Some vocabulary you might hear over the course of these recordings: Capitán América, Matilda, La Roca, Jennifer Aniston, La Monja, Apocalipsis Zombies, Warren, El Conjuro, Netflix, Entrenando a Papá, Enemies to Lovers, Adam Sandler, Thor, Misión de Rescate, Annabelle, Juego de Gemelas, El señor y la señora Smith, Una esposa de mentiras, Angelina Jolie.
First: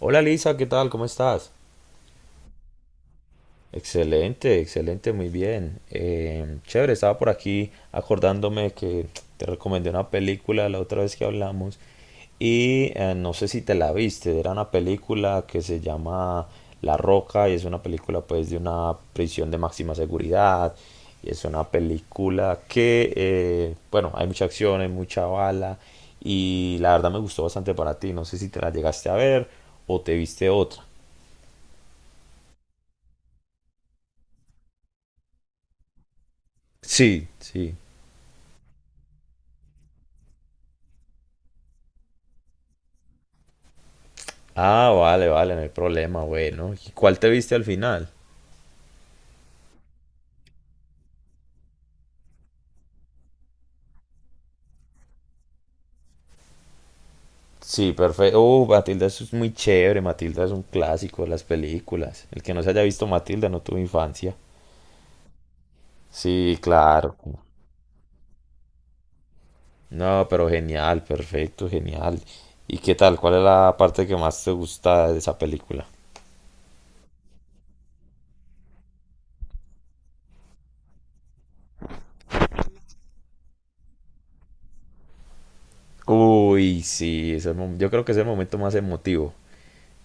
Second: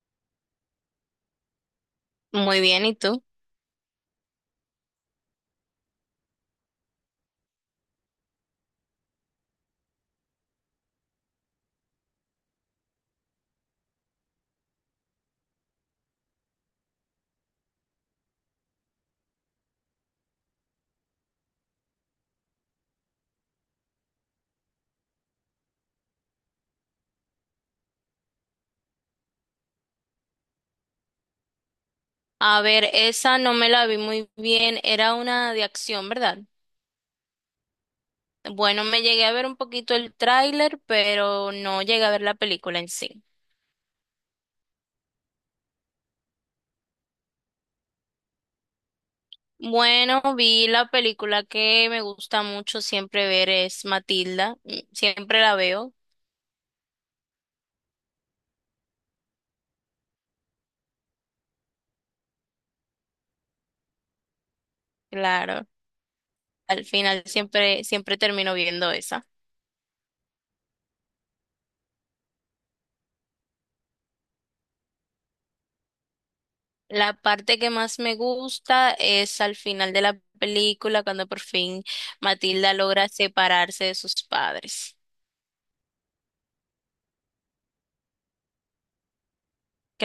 Hola Lisa, ¿qué tal? ¿Cómo estás? Muy bien, ¿y tú? Excelente, excelente, muy bien. Chévere, estaba por aquí acordándome que te recomendé una película la otra vez que hablamos y no sé si te la viste, era una película que se llama La Roca, y es una película pues de una prisión de máxima seguridad, y es una película que, bueno, hay mucha acción, hay mucha bala, y la verdad me gustó bastante para ti, no sé si te la llegaste a ver o te viste otra. A ver, esa no me la vi muy bien, era una de acción, ¿verdad? Sí, sí. Bueno, me llegué a ver un poquito el tráiler, pero no llegué a ver la película en sí. Ah, vale, vale, no hay problema, bueno. ¿Y cuál te viste al final? Bueno, vi la película que me gusta mucho siempre ver es Matilda, siempre la veo, Sí, perfecto. Matilda, eso es muy chévere. Matilda es un clásico de las películas. El que no se haya visto Matilda no tuvo infancia. claro, Sí, al claro. final siempre termino viendo esa. No, pero genial, perfecto, genial. ¿Y qué tal? ¿Cuál es la parte que más te gusta de esa película? La parte que más me gusta es al final de la película, cuando por fin Matilda logra separarse de sus padres. Uy, sí, yo creo que es el momento más emotivo.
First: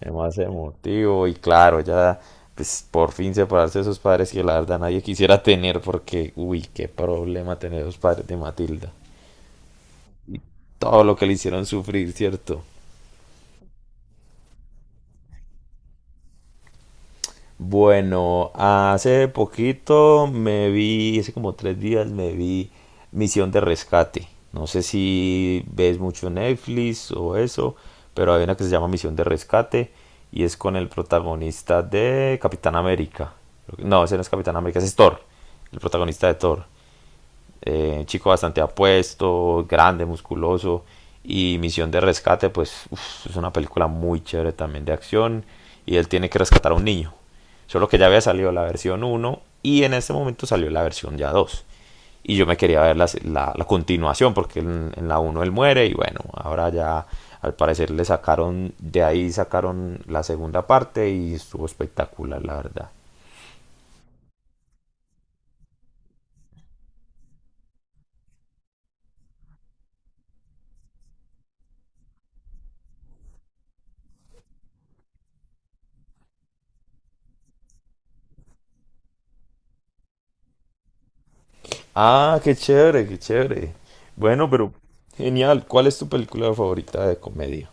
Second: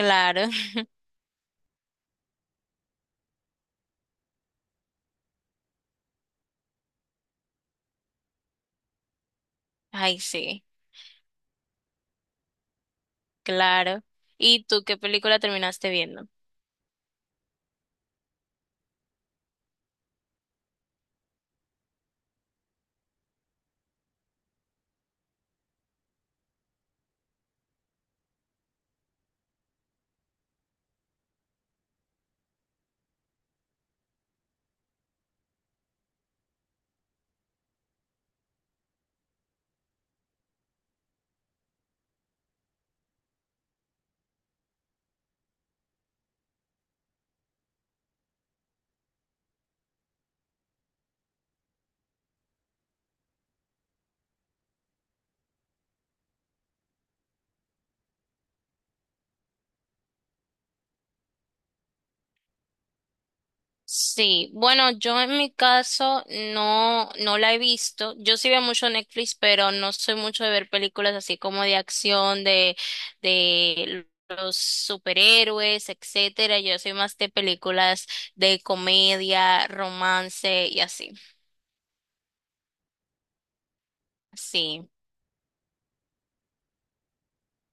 Es más emotivo y claro, ya pues por fin separarse de sus padres que la verdad nadie quisiera tener porque, uy, qué problema tener los padres de Matilda. Ay, sí, Todo lo que le hicieron sufrir, ¿cierto? claro. ¿Y tú qué película terminaste viendo? Bueno, hace poquito me vi, hace como 3 días me vi Misión de Rescate. No sé si ves mucho Netflix o eso, pero hay una que se llama Misión de Rescate y es con el protagonista de Capitán América. No, ese no es Capitán América, ese es Thor, el protagonista de Thor. Chico bastante apuesto, grande, musculoso. Y Misión de Rescate, pues uf, es una película muy chévere también de acción. Y él tiene que rescatar a un niño. Solo que ya había salido la versión uno y en este momento salió la versión ya dos. Y yo me quería ver la continuación porque en la uno él muere y bueno, ahora ya al parecer le sacaron, de ahí sacaron la segunda parte y estuvo espectacular la verdad. Sí, bueno, yo en mi caso no la he visto. Yo sí veo mucho Netflix, pero no soy mucho de ver películas así como de acción, de los superhéroes, etcétera. Yo soy más de películas de comedia, romance y así. Ah, qué chévere, qué chévere. Bueno, pero Sí. genial. ¿Cuál es tu película favorita de comedia?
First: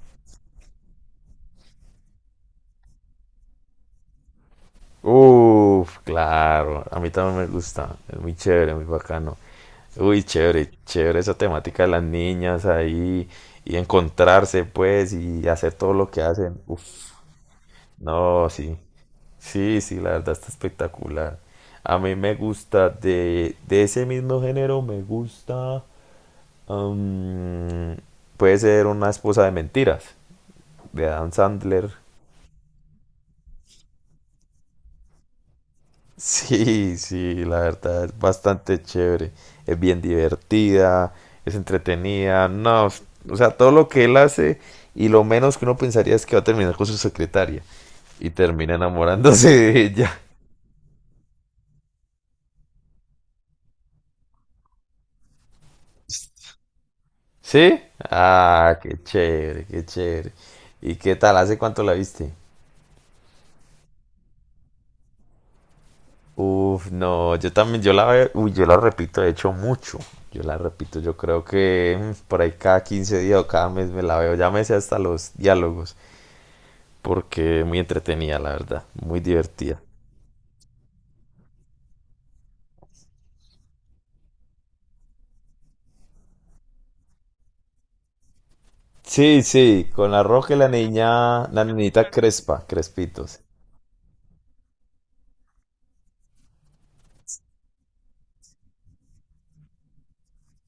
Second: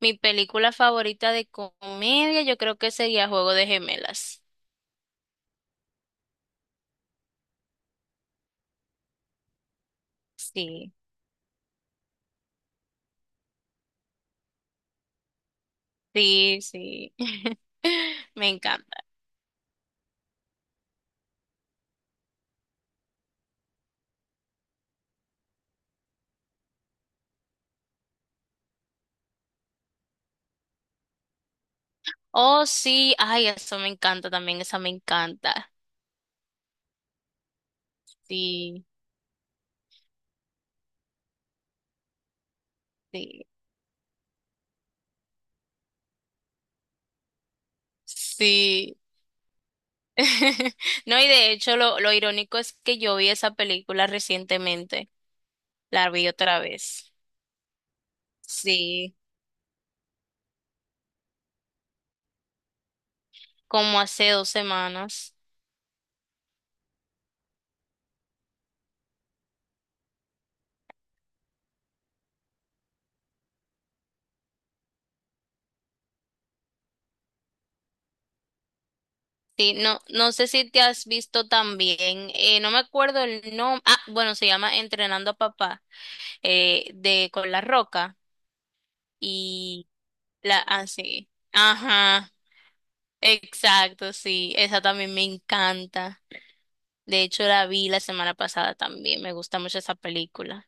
Mi película favorita de comedia yo creo que sería Juego de Gemelas. Uf, claro. A mí también me gusta. Es muy chévere, muy bacano. Uy, chévere, Sí. chévere esa temática de las niñas ahí y encontrarse, pues, y hacer todo lo que hacen. Sí, Uf, sí. Me no, sí. encanta. Sí, sí, la verdad está espectacular. A mí me gusta de ese mismo género, me gusta. am, Puede ser una esposa de mentiras. De Adam Sandler. Oh, sí. Ay, eso me encanta también. Esa me encanta. Sí, sí, la verdad es bastante Sí, chévere. Es bien divertida, es entretenida. No, o sí, sea, todo lo que él hace y lo menos que uno pensaría es que va a terminar con su secretaria y termina sí. enamorándose de ella. No, y de hecho, lo irónico es que yo vi esa película recientemente. La vi otra vez. ¿Sí? Ah, qué Sí, chévere, qué chévere. ¿Y qué tal? ¿Hace cuánto la viste? como hace 2 semanas. Uf, no, yo también, yo la, veo, uy, yo la repito, de hecho, mucho. Yo la repito, yo creo que por ahí cada 15 días o cada mes me la veo. Ya me sé hasta los diálogos, porque muy entretenida, la verdad, muy Sí, divertida. no, no sé si te has visto también. No me acuerdo el nombre. Ah, bueno, se llama Entrenando a Papá. De con La Roca. Sí, sí, Y con la Roja y la, la ah, sí. niña, la niñita Ajá. Crespa, Crespitos. Exacto, sí, esa también me encanta. De hecho, la vi la semana pasada también. Me gusta mucho esa película.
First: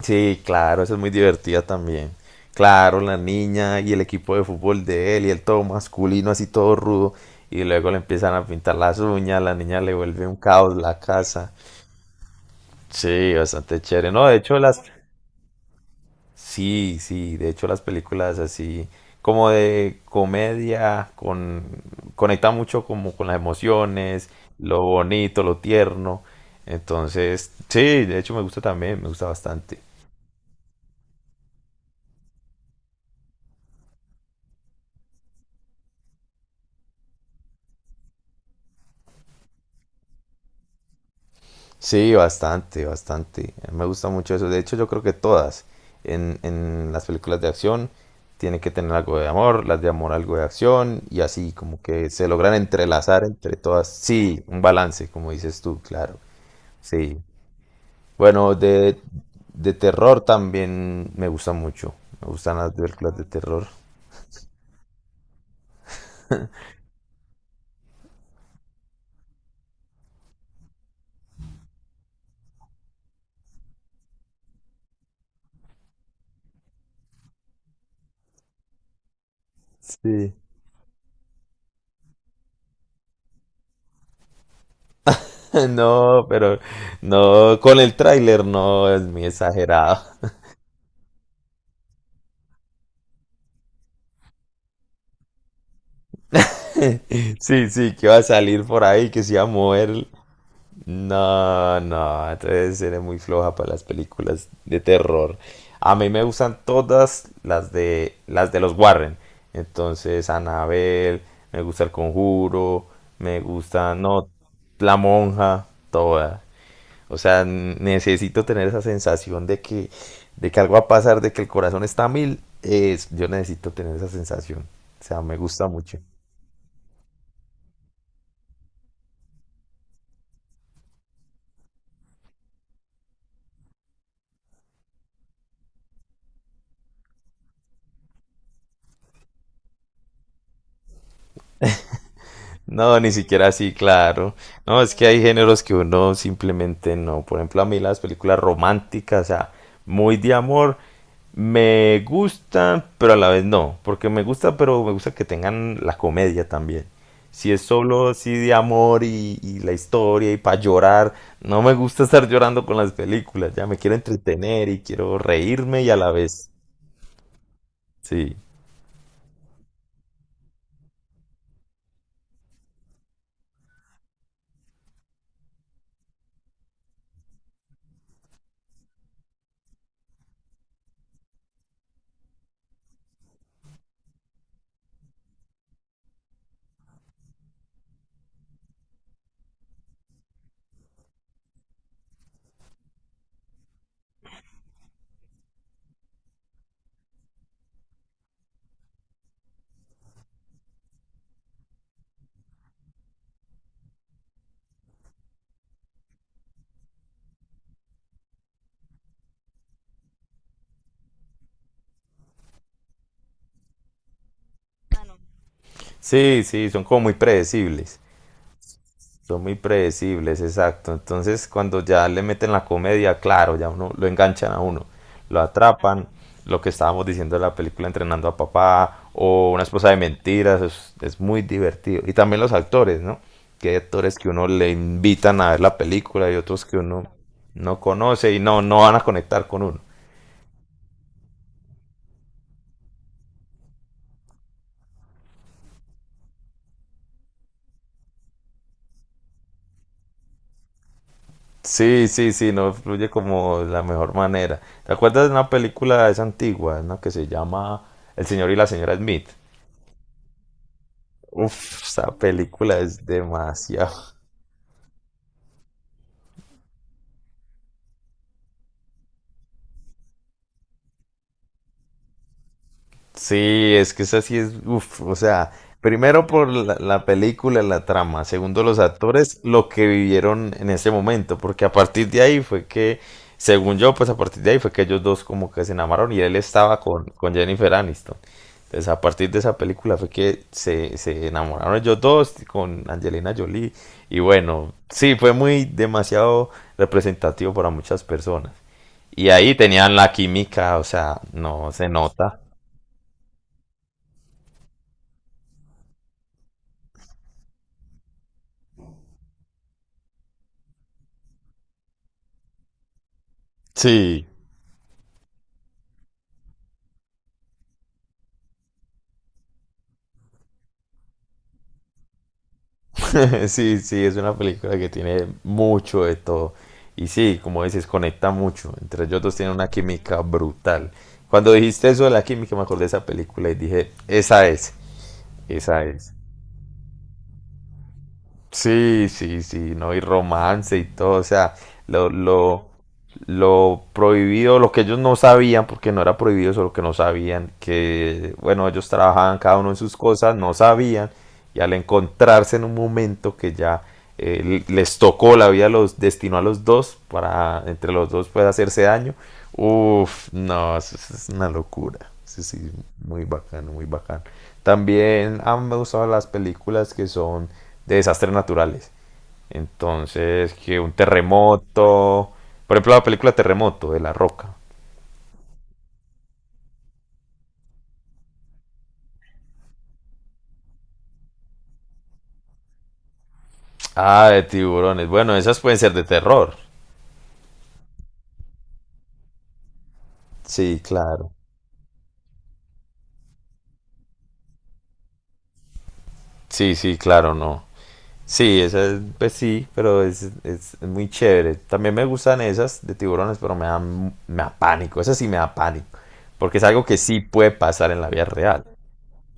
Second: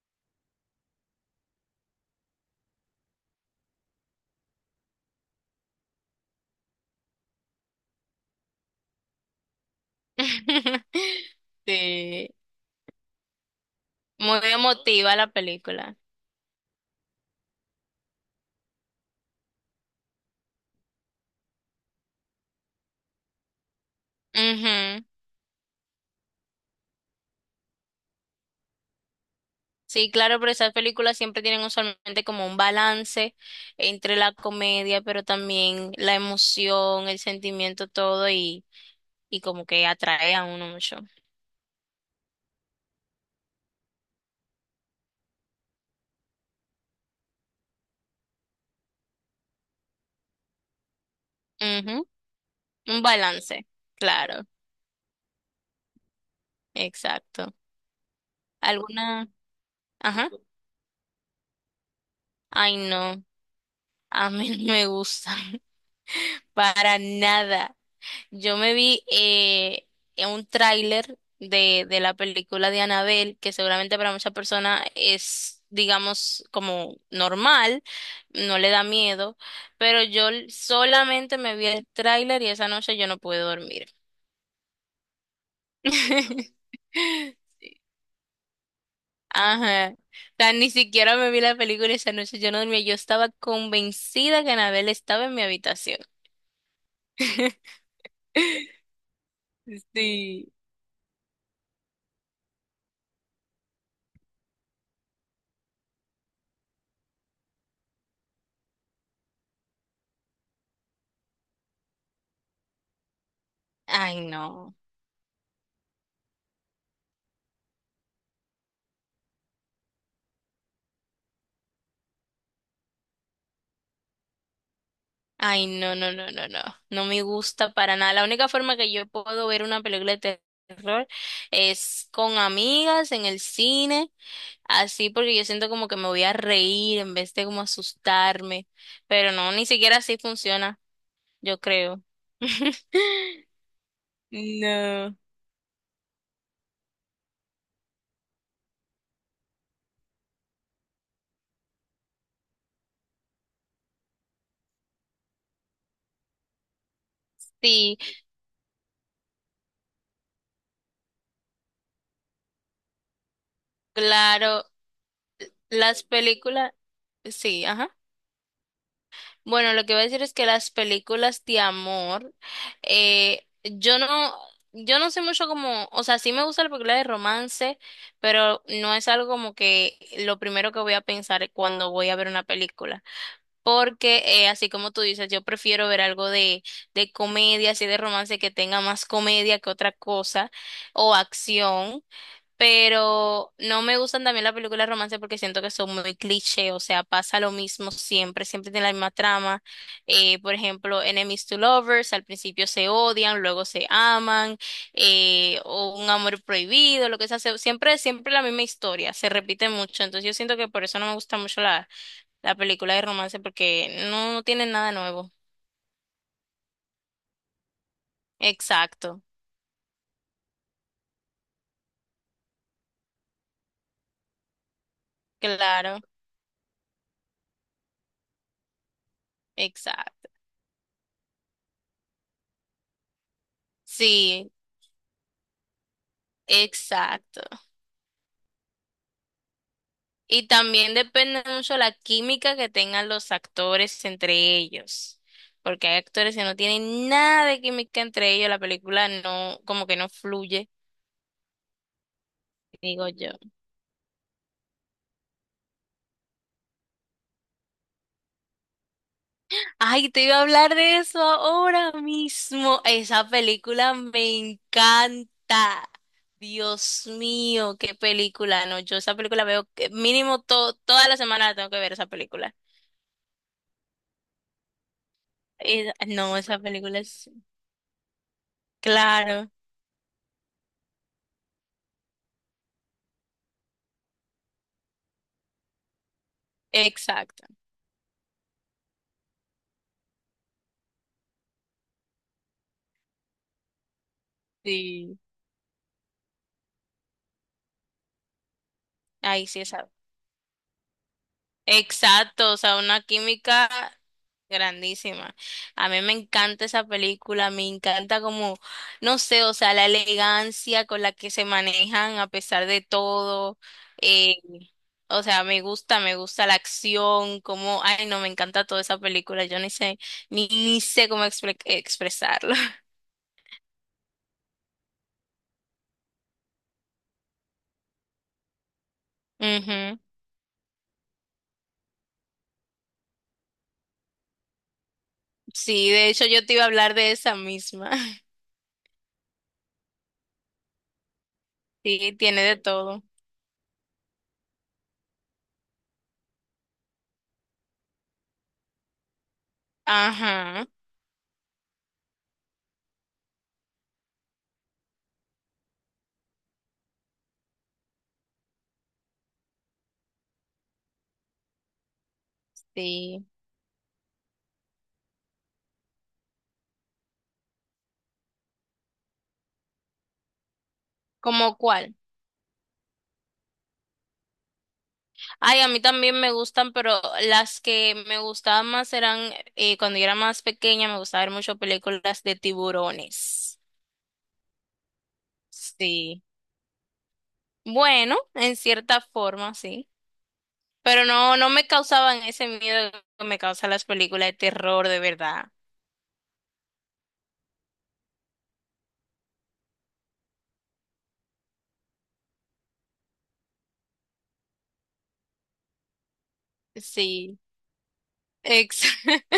Sí, claro, eso es muy divertida también. Claro, la niña y el equipo de fútbol de él y el todo masculino, así todo rudo. Y luego le empiezan a pintar las uñas, la niña le vuelve un caos la casa. Sí, Sí, bastante chévere. No, de muy hecho las... emotiva la película. Sí, sí, de hecho las películas así como de comedia con... conecta mucho como con las emociones, lo Ujú. bonito, lo tierno. Entonces, sí, de hecho me gusta también, me gusta bastante. Sí, claro, pero esas películas siempre tienen usualmente como un balance entre la comedia, pero también la emoción, el sentimiento, todo y como que atrae a uno mucho. Sí, bastante, bastante. A mí me gusta mucho eso. De hecho, yo creo que todas en las películas de acción tienen que tener algo de amor, las de amor algo de acción y así como que Ujú. se logran Un entrelazar entre balance, todas. Sí, claro, un balance, como dices tú, claro. Sí. exacto. Bueno, ¿Alguna? de terror Ajá. también me gusta mucho. Me gustan las Ay, películas no. de terror. A mí no me gusta para nada. Yo me vi en un tráiler de la película de Annabelle, que seguramente para muchas personas es, digamos, como normal, no le da miedo, pero yo Sí. Solamente me vi el tráiler y esa noche yo no pude dormir. No, pero no, con el tráiler no es muy Ajá. exagerado. O sea, ni siquiera me vi la película, esa noche yo no dormía. Yo estaba convencida que Annabelle estaba en mi habitación. Sí, sí, que va a salir por ahí, que se va a mover. Sí. No, no, entonces eres muy floja para las películas de terror. A mí me gustan todas las de los Warren. Entonces, Annabelle, me gusta El Conjuro, me gusta, Ay, no, no. La Monja, toda. O sea, necesito tener esa sensación de que algo va a pasar, de que el corazón está a mil. Es, yo necesito tener esa sensación. O sea, me Ay, gusta no, mucho. no, no, no, no. No me gusta para nada. La única forma que yo puedo ver una película de terror es con amigas en el cine, así porque yo siento como que me voy a reír en vez de como asustarme. Pero no, ni siquiera así funciona, yo creo. No, ni siquiera así, claro. No, es que No. hay géneros que uno simplemente no. Por ejemplo, a mí las películas románticas, o sea, muy de amor, me gustan, pero a la vez no. Porque me gusta, pero me gusta que tengan la comedia también. Si es Sí, solo así de amor y la historia y para llorar, no me gusta estar llorando con las películas. Ya me quiero claro. entretener y quiero reírme y a Las la vez. películas, sí, ajá. Sí, Bueno, lo que voy a decir es que las películas de amor, eh, yo no, yo no sé mucho como, o sea, sí me gusta la película de romance, pero no es algo como que lo primero que voy a pensar cuando voy a ver una película. Porque, así como tú dices, yo prefiero ver algo de comedia, así de romance que tenga más comedia que otra cosa, o acción, pero no me gustan también las películas de romance porque siento que son muy cliché, o sea, pasa lo mismo siempre, siempre tiene la misma trama. Por ejemplo, Enemies to Lovers, al principio se odian, luego se aman, o un amor prohibido, lo que sea, siempre, siempre la misma historia, se repite mucho, entonces yo siento que por eso no me gusta mucho la película de romance porque no, no tiene nada nuevo. sí, sí, son como muy predecibles. Exacto, Son muy predecibles, exacto. Entonces, cuando ya le meten la comedia, claro, ya uno lo enganchan a uno, lo claro, atrapan, lo que estábamos diciendo de la película Entrenando a Papá o Una esposa de exacto. mentiras, es muy divertido. Y también los actores, ¿no? Que hay actores que uno Sí, le invitan a ver la película y otros que uno exacto. no conoce y no, no van a conectar con uno. Y también depende mucho la química que tengan los actores entre ellos, porque hay actores que no tienen nada de química entre ellos, la película no, como que no fluye, Sí, sí, sí, no digo fluye yo. como de la mejor manera. ¿Te acuerdas de una película, es antigua, ¿no? que se llama El señor y la señora Smith? Ay, te iba a hablar de eso Uf, ahora esa película mismo. es Esa demasiado. película me encanta. Dios mío, qué película. No, yo esa película veo que mínimo toda la semana la tengo que ver esa película. Sí, es que esa sí es, uf, o sea, primero No, por esa película la es, película, la trama, segundo los actores, claro, lo que vivieron en ese momento, porque a partir de ahí fue que, según yo, pues a partir de ahí fue que ellos dos como que se enamoraron y él estaba con exacto. Jennifer Aniston. Entonces, a partir de esa película fue que se enamoraron ellos dos con Angelina Jolie. Y bueno, sí, Sí. fue muy demasiado representativo para muchas personas. Y Ay, ahí sí, esa. tenían la química, o sea, no se nota. Exacto, o sea, una química grandísima. A mí me encanta esa película, me encanta como, no sé, o sea, la elegancia con la que se manejan a pesar de todo. Sí, eh, o sea, me gusta la acción, como, ay, no, me encanta toda esa película, yo ni sé, ni sé cómo expresarlo. sí, sí, es una película que tiene mucho de todo. Y sí, como dices, conecta mucho. Entre ellos dos tienen una Ujú. química brutal. Cuando dijiste eso de la química, me acordé de esa película y dije, esa es, esa Sí, de es. hecho yo te iba a hablar de esa misma. Sí, sí, sí, no, y romance y todo, o sea, lo, Sí, tiene de lo, todo. lo prohibido, lo que ellos no sabían, porque no era prohibido, solo que no sabían, que bueno, ellos trabajaban cada uno en sus cosas, no Ajá, sabían, y al encontrarse en un momento que ya les tocó la vida, los destinó a los dos, para entre los dos puede hacerse daño, uff, no, eso es una locura, sí, sí, muy sí. bacano, muy bacano. También han gustado las películas que son de desastres naturales. Entonces, que un ¿Cómo cuál? terremoto, por ejemplo, la película Terremoto de La Roca. Ay, a mí también me gustan, pero las que me gustaban más eran, cuando yo era más pequeña, me gustaba ver mucho películas de tiburones. Ah, de tiburones. Bueno, esas pueden ser de Sí. terror. Bueno, en cierta forma, sí. Sí, Pero claro. no, no me causaban ese miedo que me causan las películas de terror, de verdad. Sí, sí, claro, no. Sí, esa es, pues sí, pero es muy chévere. También me gustan esas de tiburones, pero me dan, me da pánico. Esa sí me da pánico. Porque es algo que sí Sí. puede pasar en la vida real. Ex-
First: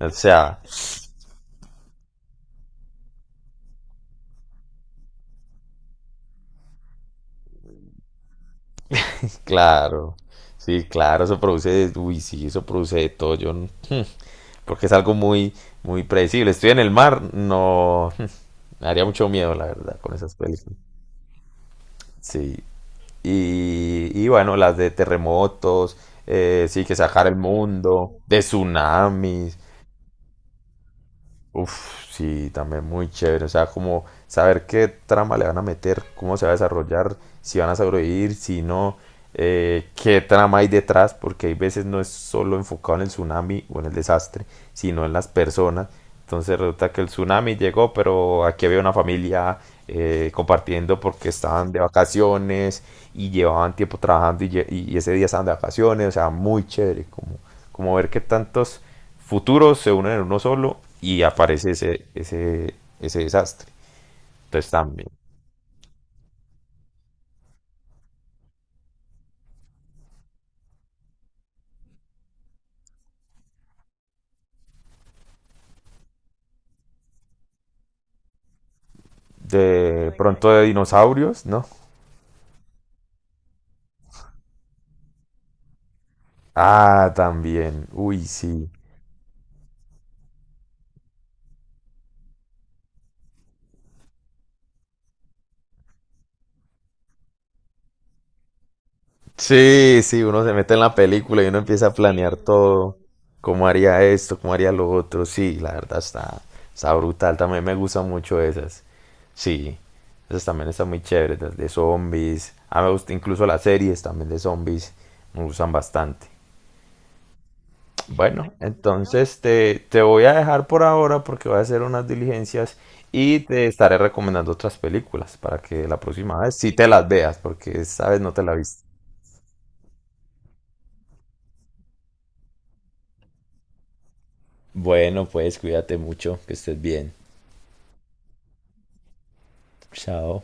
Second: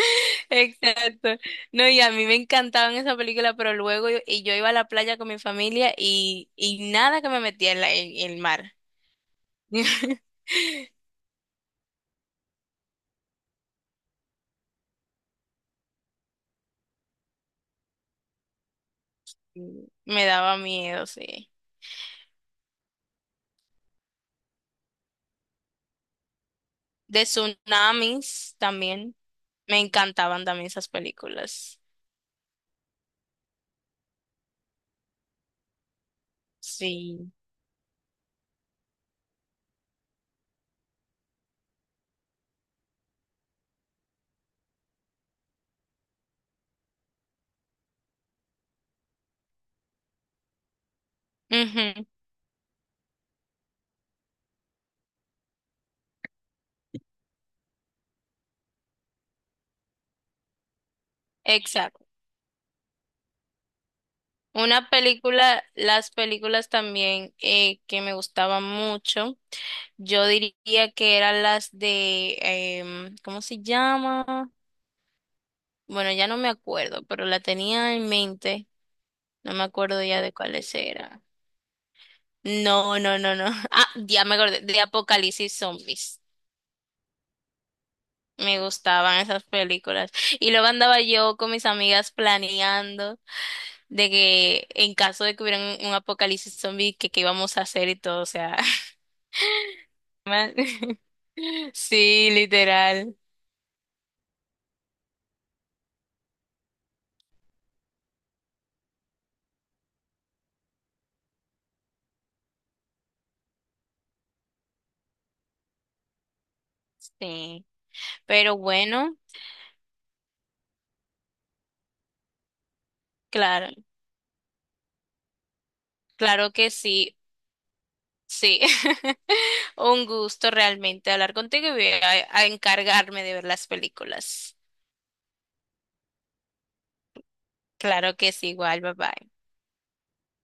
O sea, Exacto. No, y a mí me encantaban esas películas, pero luego yo, y yo iba a la playa con mi familia y nada que me metía en en el mar. claro. Sí, claro, eso produce, uy, sí, eso produce de todo. Yo, no- porque es algo muy, muy predecible. Estoy en el mar, no, me daría mucho miedo, la Mm, verdad, con me esas daba películas. miedo, sí. Sí. Y bueno, las de terremotos, sí, que De sacar el mundo, de tsunamis también. tsunamis. Me encantaban también esas películas. Uf, sí, también muy chévere. O sea, como saber qué trama le van a meter, cómo se va a desarrollar, Sí. si van a sobrevivir, si no, qué trama hay detrás, porque hay veces no es solo enfocado en el tsunami o en el desastre, sino en las personas. Entonces resulta que el tsunami llegó, pero aquí había una familia compartiendo porque estaban de Ujú, vacaciones y llevaban tiempo trabajando y ese día estaban de vacaciones. O sea, muy chévere, como, como ver qué tantos futuros se unen en uno solo y aparece exacto. Ese desastre. Entonces Una también. película, las películas también que me gustaban mucho, yo diría que eran las de, ¿cómo se llama? Bueno, ya no me acuerdo, pero la tenía en mente. No me acuerdo De ya de pronto de cuáles eran. dinosaurios, ¿no? No, no, no, no. Ah, ya me acordé, de Apocalipsis Zombies. Ah, también. Uy, Me sí. gustaban esas películas. Y luego andaba yo con mis amigas planeando de que en caso de que hubiera un apocalipsis zombie, que qué íbamos a hacer y todo. O sea, Sí, sí, uno se man- mete en la película y uno empieza a sí, planear todo. literal. ¿Cómo haría esto? ¿Cómo haría lo otro? Sí, la verdad está, está brutal. También me gustan mucho esas. Sí, esas también están muy chéveres, las de zombies. Ah, me gusta incluso las series también de zombies. Me gustan bastante. Sí. Bueno, Pero bueno, entonces te voy a dejar por ahora porque voy a hacer unas diligencias y te claro, estaré recomendando otras películas para que la próxima claro vez que sí te las sí, veas porque esta vez no te la sí. viste. Un gusto realmente hablar contigo y voy a encargarme de ver las películas. Bueno, pues cuídate mucho, que estés bien. Claro que sí, igual, bye bye. Chao.